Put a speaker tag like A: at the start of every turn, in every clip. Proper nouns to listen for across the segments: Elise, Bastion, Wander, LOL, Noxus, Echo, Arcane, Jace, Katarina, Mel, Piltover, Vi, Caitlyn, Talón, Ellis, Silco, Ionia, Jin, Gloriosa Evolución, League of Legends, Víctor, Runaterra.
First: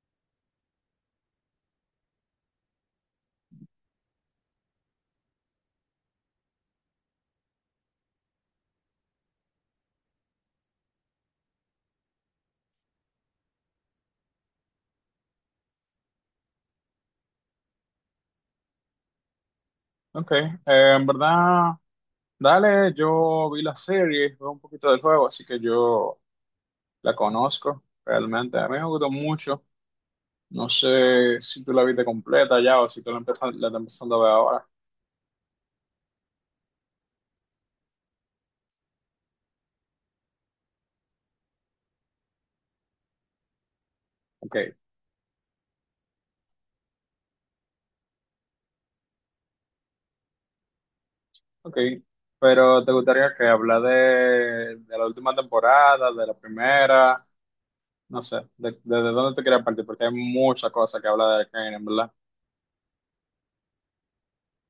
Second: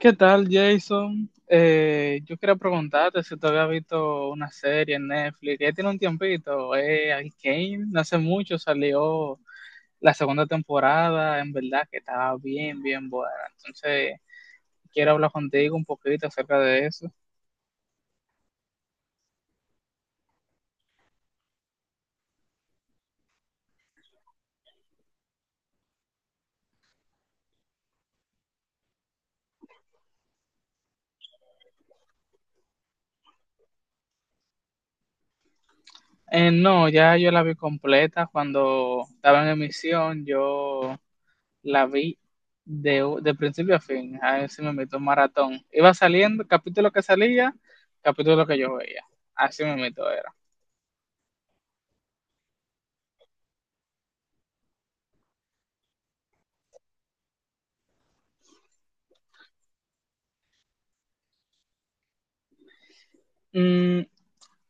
A: ¿Qué tal, Jason? Yo quería preguntarte si tú habías visto una serie en Netflix. Ya tiene un tiempito. Arcane, no hace mucho salió la segunda temporada. En verdad que estaba bien, bien buena. Entonces, quiero hablar contigo un poquito acerca de eso.
B: Ok, en verdad, dale, yo vi la serie, vi un poquito del juego, así que yo la conozco realmente. A mí me gustó mucho. No sé si tú la viste completa ya o si tú la empiezas, la estás empezando a ver ahora.
A: No, ya yo la vi completa cuando estaba en emisión. Yo la vi de principio a fin. A ver
B: Ok,
A: si me meto un maratón. Iba saliendo, capítulo que salía, capítulo que yo veía. Así me meto era.
B: ok. Pero ¿te gustaría que hablar de la última temporada, de la primera? No sé, desde dónde te quieres partir, porque hay muchas cosas que hablar de Arcane, en verdad.
A: Mm,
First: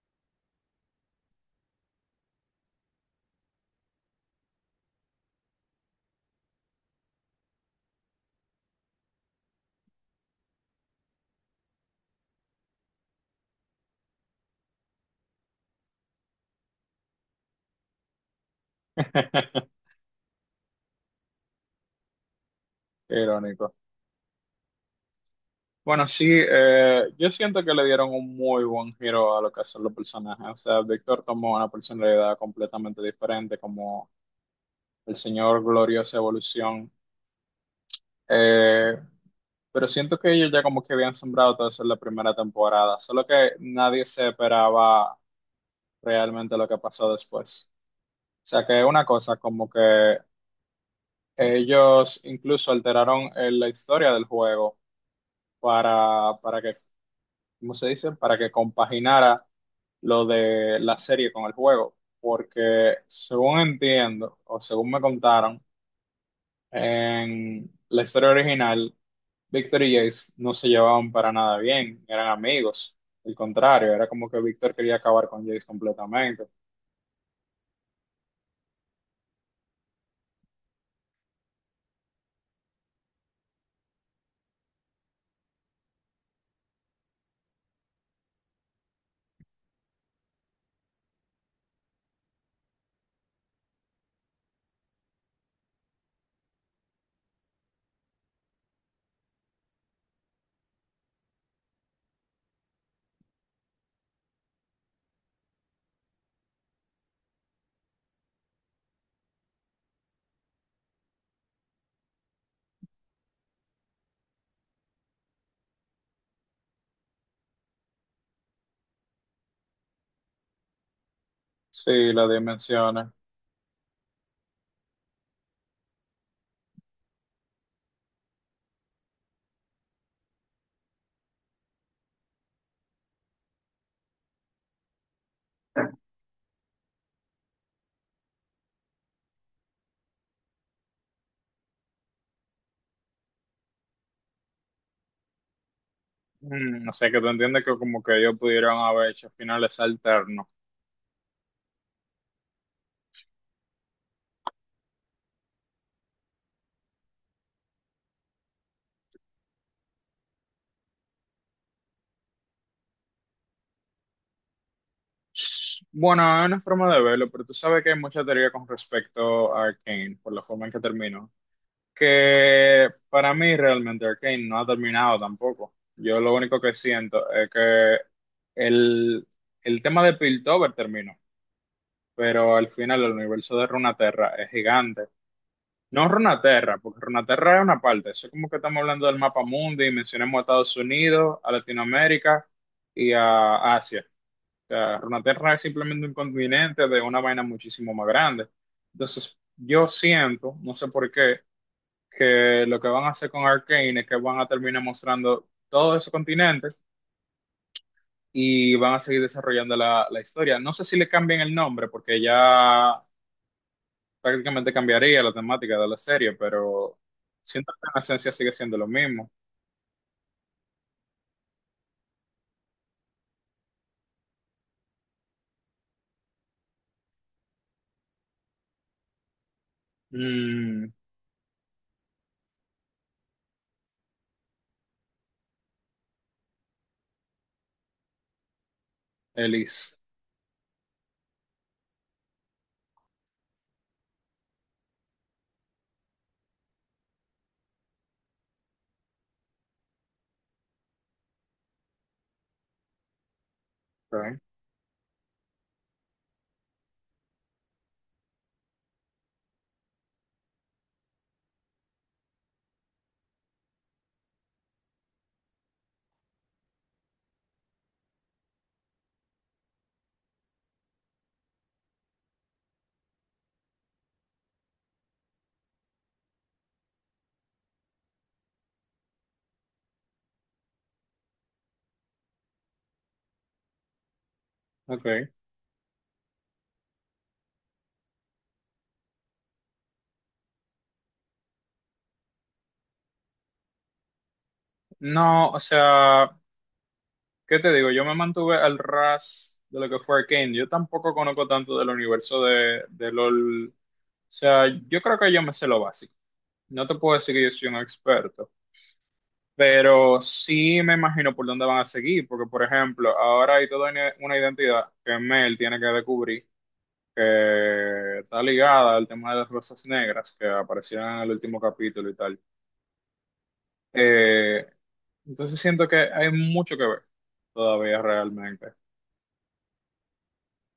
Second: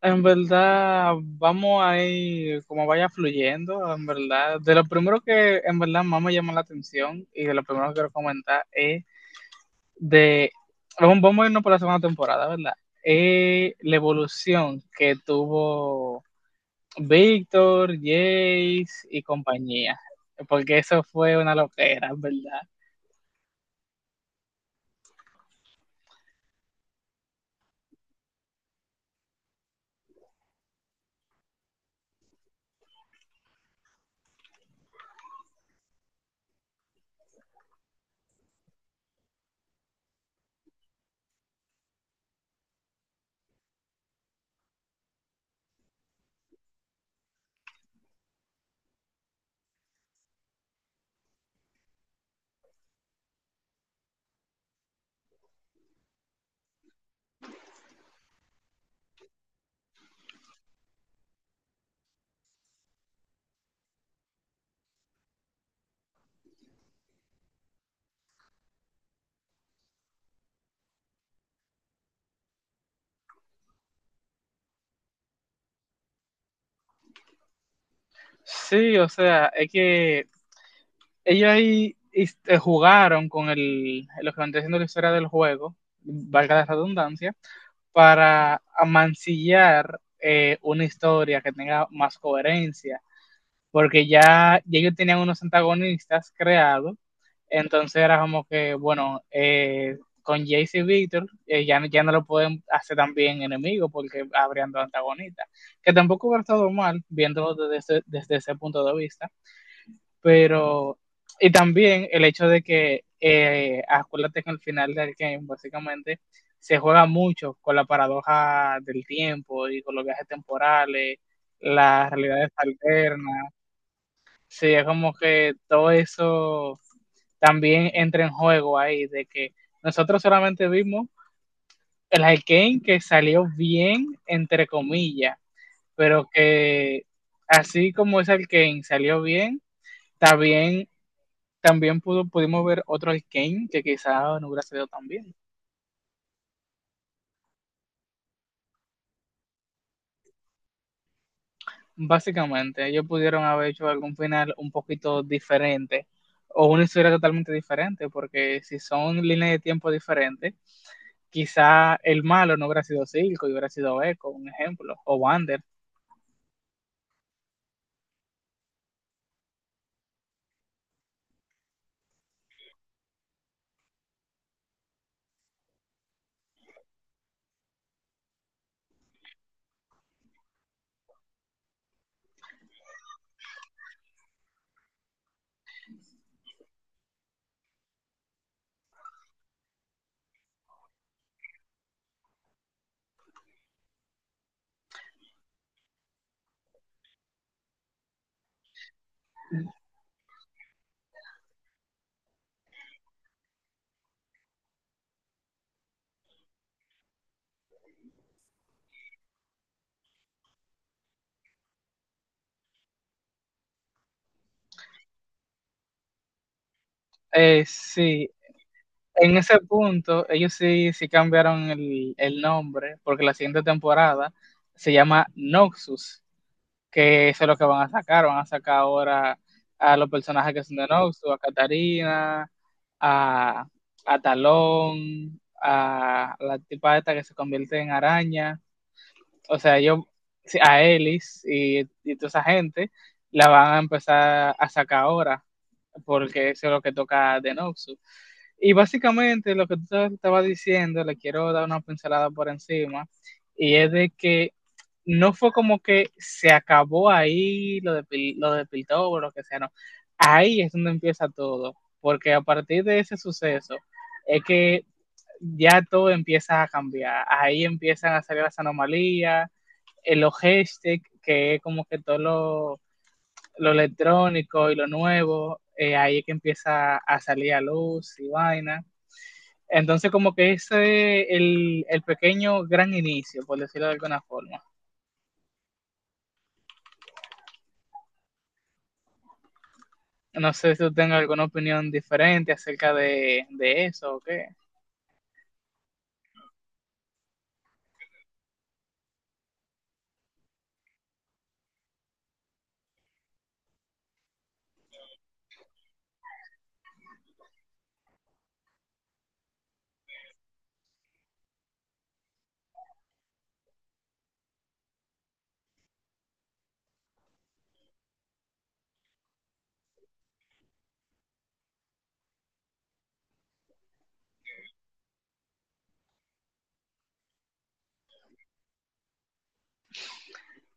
A: en verdad, vamos a ir como vaya fluyendo, en verdad. De lo primero que en verdad más me llama la atención y de lo primero que quiero comentar es de, vamos a irnos por la segunda temporada, ¿verdad? Es la evolución que tuvo Víctor, Jace y compañía, porque eso fue una loquera, ¿verdad?
B: Qué irónico. Bueno, sí, yo siento que le dieron un muy buen giro a lo que son los personajes. O sea, Víctor tomó una personalidad completamente diferente, como el señor Gloriosa Evolución. Eh, pero siento que ellos ya como que habían sembrado todo eso en la primera temporada, solo que nadie se esperaba realmente lo que pasó después. O sea, que una cosa como que ellos incluso alteraron la historia del juego para que ¿cómo se dice? Para que compaginara lo de la serie con el juego, porque según entiendo o según me contaron, en la historia original, Víctor y Jace no se llevaban para nada bien, eran amigos, al contrario, era como que Víctor quería acabar con Jace completamente.
A: Sí, o sea, es que ellos ahí este, jugaron con el, lo que van diciendo la historia del juego, valga la redundancia, para amancillar una historia que tenga más coherencia porque ya ellos tenían unos antagonistas creados, entonces era como que, bueno, con Jace y Victor ya no lo pueden hacer tan bien enemigo porque habrían dos antagonistas, que tampoco hubiera estado mal viéndolo desde ese punto de vista, pero, y también el hecho de que, acuérdate que al final del game, básicamente, se juega mucho con la paradoja del tiempo y con los viajes temporales, las
B: Sí, las
A: realidades
B: dimensiones.
A: alternas, sería como que todo eso también entra en juego ahí, de que nosotros solamente vimos el Arkane que salió bien, entre comillas, pero que así como ese Arkane salió bien, también, también pudimos ver otro Arkane que quizás no hubiera salido tan bien.
B: Mm, o sea que tú entiendes que como que ellos pudieron haber hecho finales alternos.
A: Básicamente, ellos pudieron haber hecho algún final un poquito diferente o una historia totalmente diferente, porque si son líneas de tiempo diferentes, quizá el malo no hubiera sido Silco y hubiera sido Echo, un ejemplo, o Wander.
B: Bueno, es una forma de verlo, pero tú sabes que hay mucha teoría con respecto a Arcane, por la forma en que terminó. Que para mí realmente Arcane no ha terminado tampoco. Yo lo único que siento es que el, el tema de Piltover terminó, pero al final el universo de Runaterra es gigante. No Runaterra, porque Runaterra es una parte. Eso es como que estamos hablando del mapa mundi y mencionamos a Estados Unidos, a Latinoamérica y a Asia sea, Runaterra es simplemente un continente de una vaina muchísimo más grande. Entonces, yo siento, no sé por qué, que lo que van a hacer con Arcane es que van a terminar mostrando todos esos continentes y van a seguir desarrollando la historia. No sé si le cambian el nombre, porque ya prácticamente cambiaría la temática de la serie, pero siento que en
A: Sí,
B: esencia sigue siendo lo mismo.
A: en ese punto ellos sí cambiaron el nombre porque la siguiente temporada se llama Noxus, que eso es lo que van a sacar ahora a los personajes que son de
B: Mm.
A: Noxus, a Katarina, a, a Talón, a la tipa esta que se convierte en araña. O sea,
B: Elise.
A: ellos, sí, a Ellis y toda esa gente, la van a empezar a sacar ahora, porque eso es lo que toca de Noxus. Y básicamente lo que tú estabas diciendo, le quiero dar una pincelada por encima, y es de
B: Ok.
A: que no fue como que se acabó ahí lo lo de Piltover o lo que sea, no. Ahí es donde empieza todo, porque a partir de ese suceso es que ya todo empieza a cambiar. Ahí empiezan a salir las anomalías, en los hashtags, que es como que todo lo electrónico y lo nuevo, ahí es que empieza a salir a luz y vaina. Entonces, como que ese es el pequeño gran inicio, por decirlo de alguna forma.
B: Ok.
A: No sé si tú tengas alguna opinión diferente acerca de eso o qué.
B: No, o sea. ¿Qué te digo? Yo me mantuve al ras de lo que fue Arcane. Yo tampoco conozco tanto del universo de LOL. O sea, yo creo que yo me sé lo básico. No te puedo decir que yo soy un experto, pero sí me imagino por dónde van a seguir, porque por ejemplo, ahora hay toda una identidad que Mel tiene que descubrir, que está ligada al tema de las rosas negras que aparecieron en el último capítulo y tal. Eh, entonces siento que hay mucho que ver todavía realmente.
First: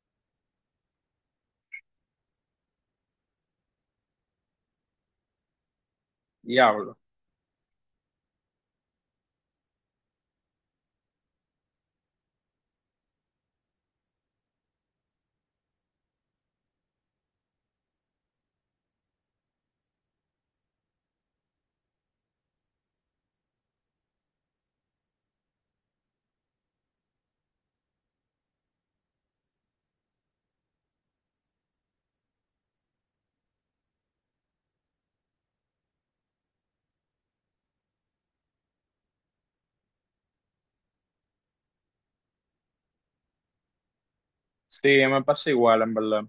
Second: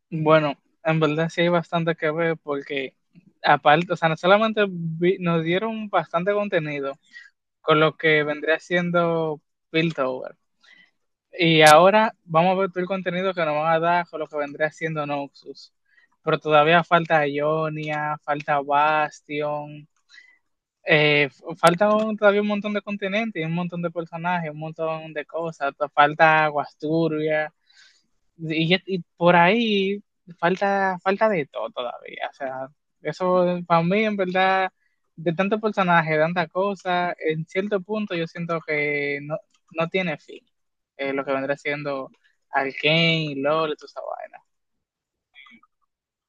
A: Bueno, en verdad sí hay bastante que ver porque aparte, o sea, no solamente nos dieron bastante
B: Diablo.
A: contenido con lo que vendría siendo Piltover, y ahora vamos a ver todo el contenido que nos van a dar con lo que vendría haciendo Noxus. Pero todavía falta Ionia, falta Bastion, eh, todavía un montón de continentes, un montón de personajes, un montón de cosas. Falta Aguasturia, y por ahí falta de todo todavía. O sea, eso para mí, en verdad, de tanto personaje, de tanta cosa, en cierto punto yo siento que no, no tiene fin. Lo que vendrá siendo Arkane, LOL y toda esa vaina.
B: Sí, me pasa igual, en verdad.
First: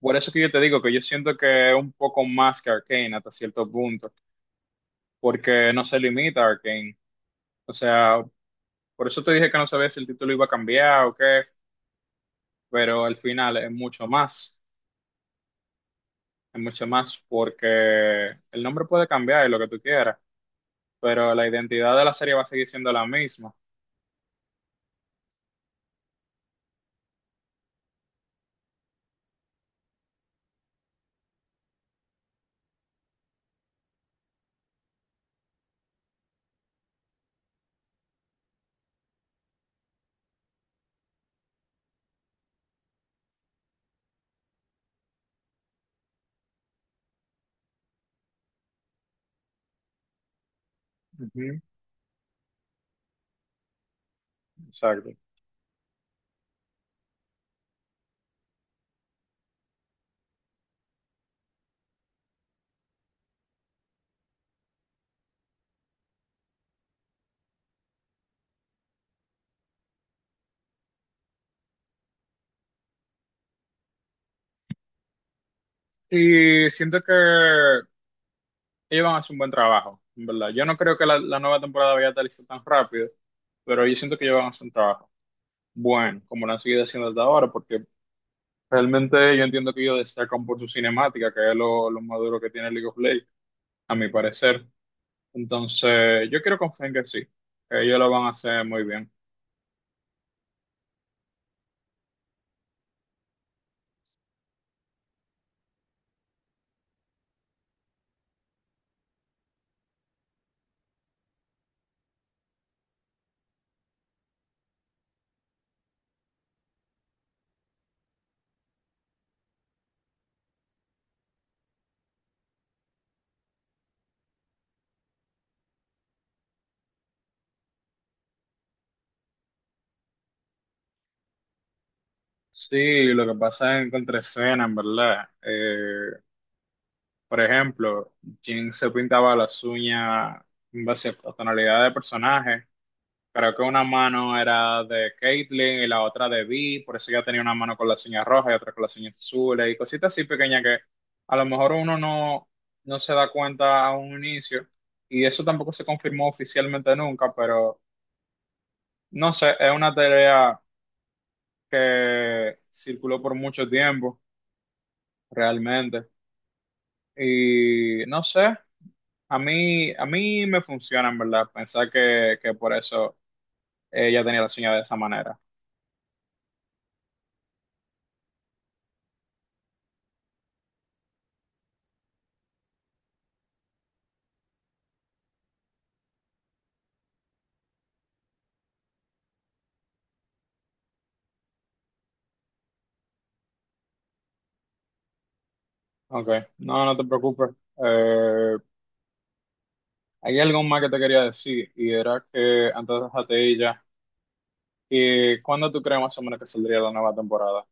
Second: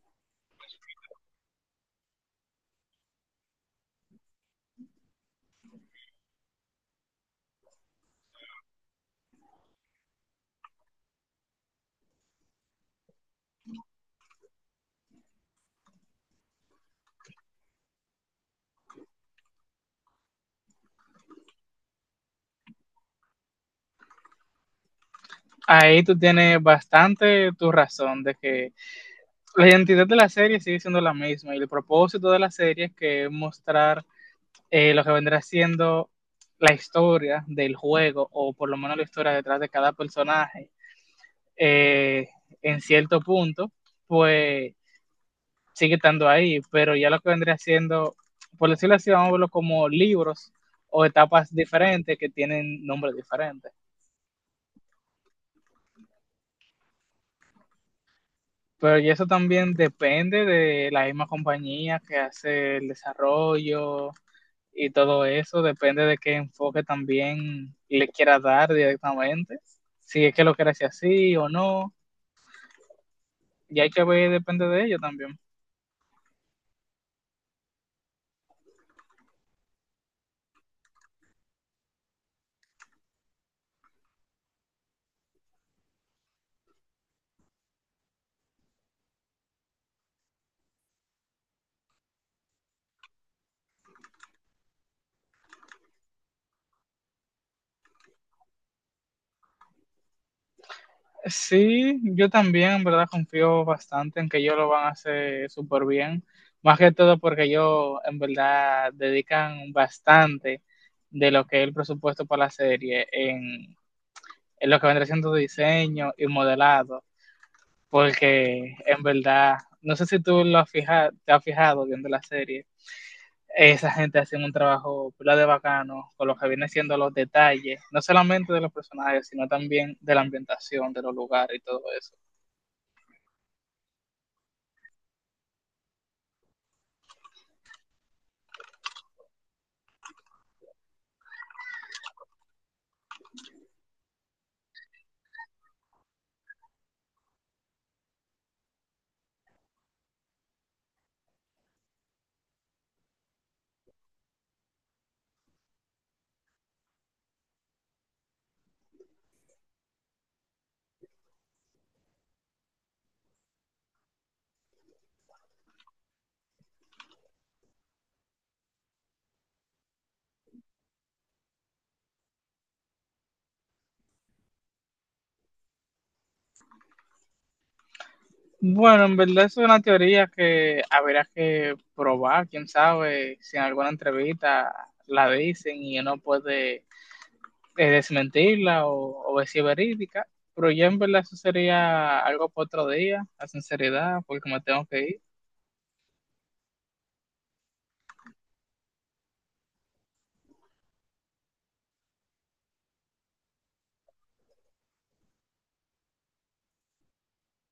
B: Por eso que yo te digo que yo siento que es un poco más que Arcane hasta cierto punto, porque no se limita a Arcane. O sea, por eso te dije que no sabía si el título iba a cambiar o qué, pero al final es mucho más, porque el nombre puede cambiar y lo que tú quieras, pero la identidad de la serie va a seguir siendo la misma.
A: Ahí tú tienes bastante tu razón de que la identidad de la serie sigue siendo la misma y el propósito de la serie es que mostrar lo que vendrá siendo la historia del juego, o por lo menos la historia detrás de cada personaje, eh, en cierto punto, pues sigue estando ahí, pero ya lo que vendría siendo, por decirlo así, vamos a verlo como libros o etapas
B: Ujú,
A: diferentes que tienen nombres diferentes.
B: exacto.
A: Pero y eso también depende de la misma compañía que hace el desarrollo, y todo eso, depende de qué enfoque también le quiera dar directamente, si es que lo quiere hacer así o no, y hay que ver, depende de ello también.
B: Y siento que ellos van a hacer un buen trabajo, en verdad. Yo no creo que la nueva temporada vaya a estar tan rápido, pero yo siento que ellos van a hacer un trabajo bueno, como lo han seguido haciendo hasta ahora, porque realmente yo entiendo que ellos destacan por su cinemática, que es lo más duro que tiene League of Legends, a mi parecer. Entonces, yo quiero confiar en que sí, que ellos lo van a hacer muy bien.
A: Sí, yo también, en verdad, confío bastante en que ellos lo van a hacer súper bien, más que todo porque ellos, en verdad, dedican bastante de lo que es el presupuesto para la serie en lo que vendrá siendo diseño y modelado, porque en verdad, no sé si tú lo has fijado, te has fijado viendo la serie, esa gente hace un trabajo pila de bacano con lo que viene siendo los detalles, no solamente de los personajes, sino también de la ambientación, de los lugares y todo eso.
B: Sí, lo que pasa es en contraescena, en verdad. Por ejemplo, Jin se pintaba las uñas en base a tonalidad de personaje. Creo que una mano era de Caitlyn y la otra de Vi, por eso ella tenía una mano con la señal roja y otra con la señal azul y cositas así pequeñas que a lo mejor uno no, no se da cuenta a un inicio y eso tampoco se confirmó oficialmente nunca, pero no sé, es una teoría que circuló por mucho tiempo realmente y no sé, a mí me funciona en verdad pensar que por eso ella tenía la señal de esa manera.
A: Bueno, en verdad es una teoría que habrá que probar, quién sabe, si en alguna entrevista la dicen y uno puede desmentirla o ver si es verídica, pero ya en verdad eso sería algo para otro día, la sinceridad, porque me tengo que ir.
B: Ok, no, no te preocupes. Eh, hay algo más que te quería decir y era que antes de ella, ¿y cuándo tú crees más o menos que saldría la nueva temporada?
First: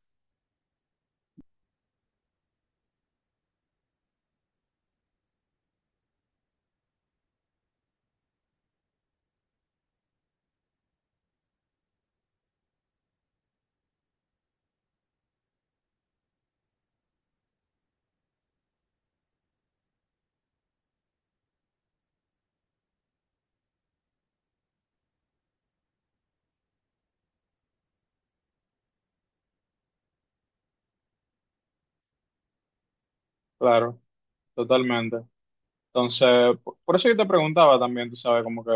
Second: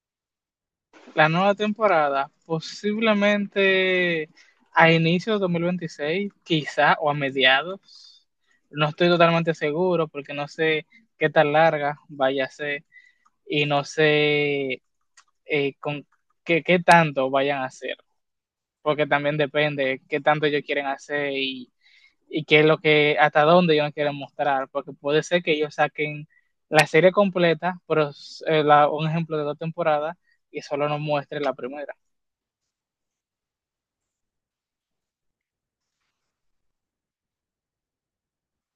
A: La nueva temporada, posiblemente a inicios de 2026, quizá, o a mediados. No estoy totalmente seguro porque no sé qué tan larga vaya a ser y no sé con qué, qué tanto vayan a hacer, porque también depende qué tanto ellos quieren hacer y qué es lo que, hasta dónde ellos quieren mostrar, porque puede ser que ellos saquen la serie completa, pero un ejemplo de dos temporadas y solo nos muestre la primera.
B: Claro, totalmente. Entonces, por eso yo te preguntaba también, tú sabes, como que,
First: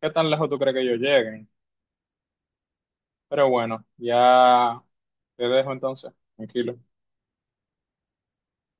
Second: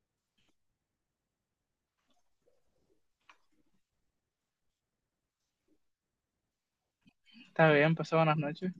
B: ¿qué tan lejos tú crees que ellos lleguen? Pero bueno, ya te dejo entonces, tranquilo.
A: Está bien, pasa buenas noches.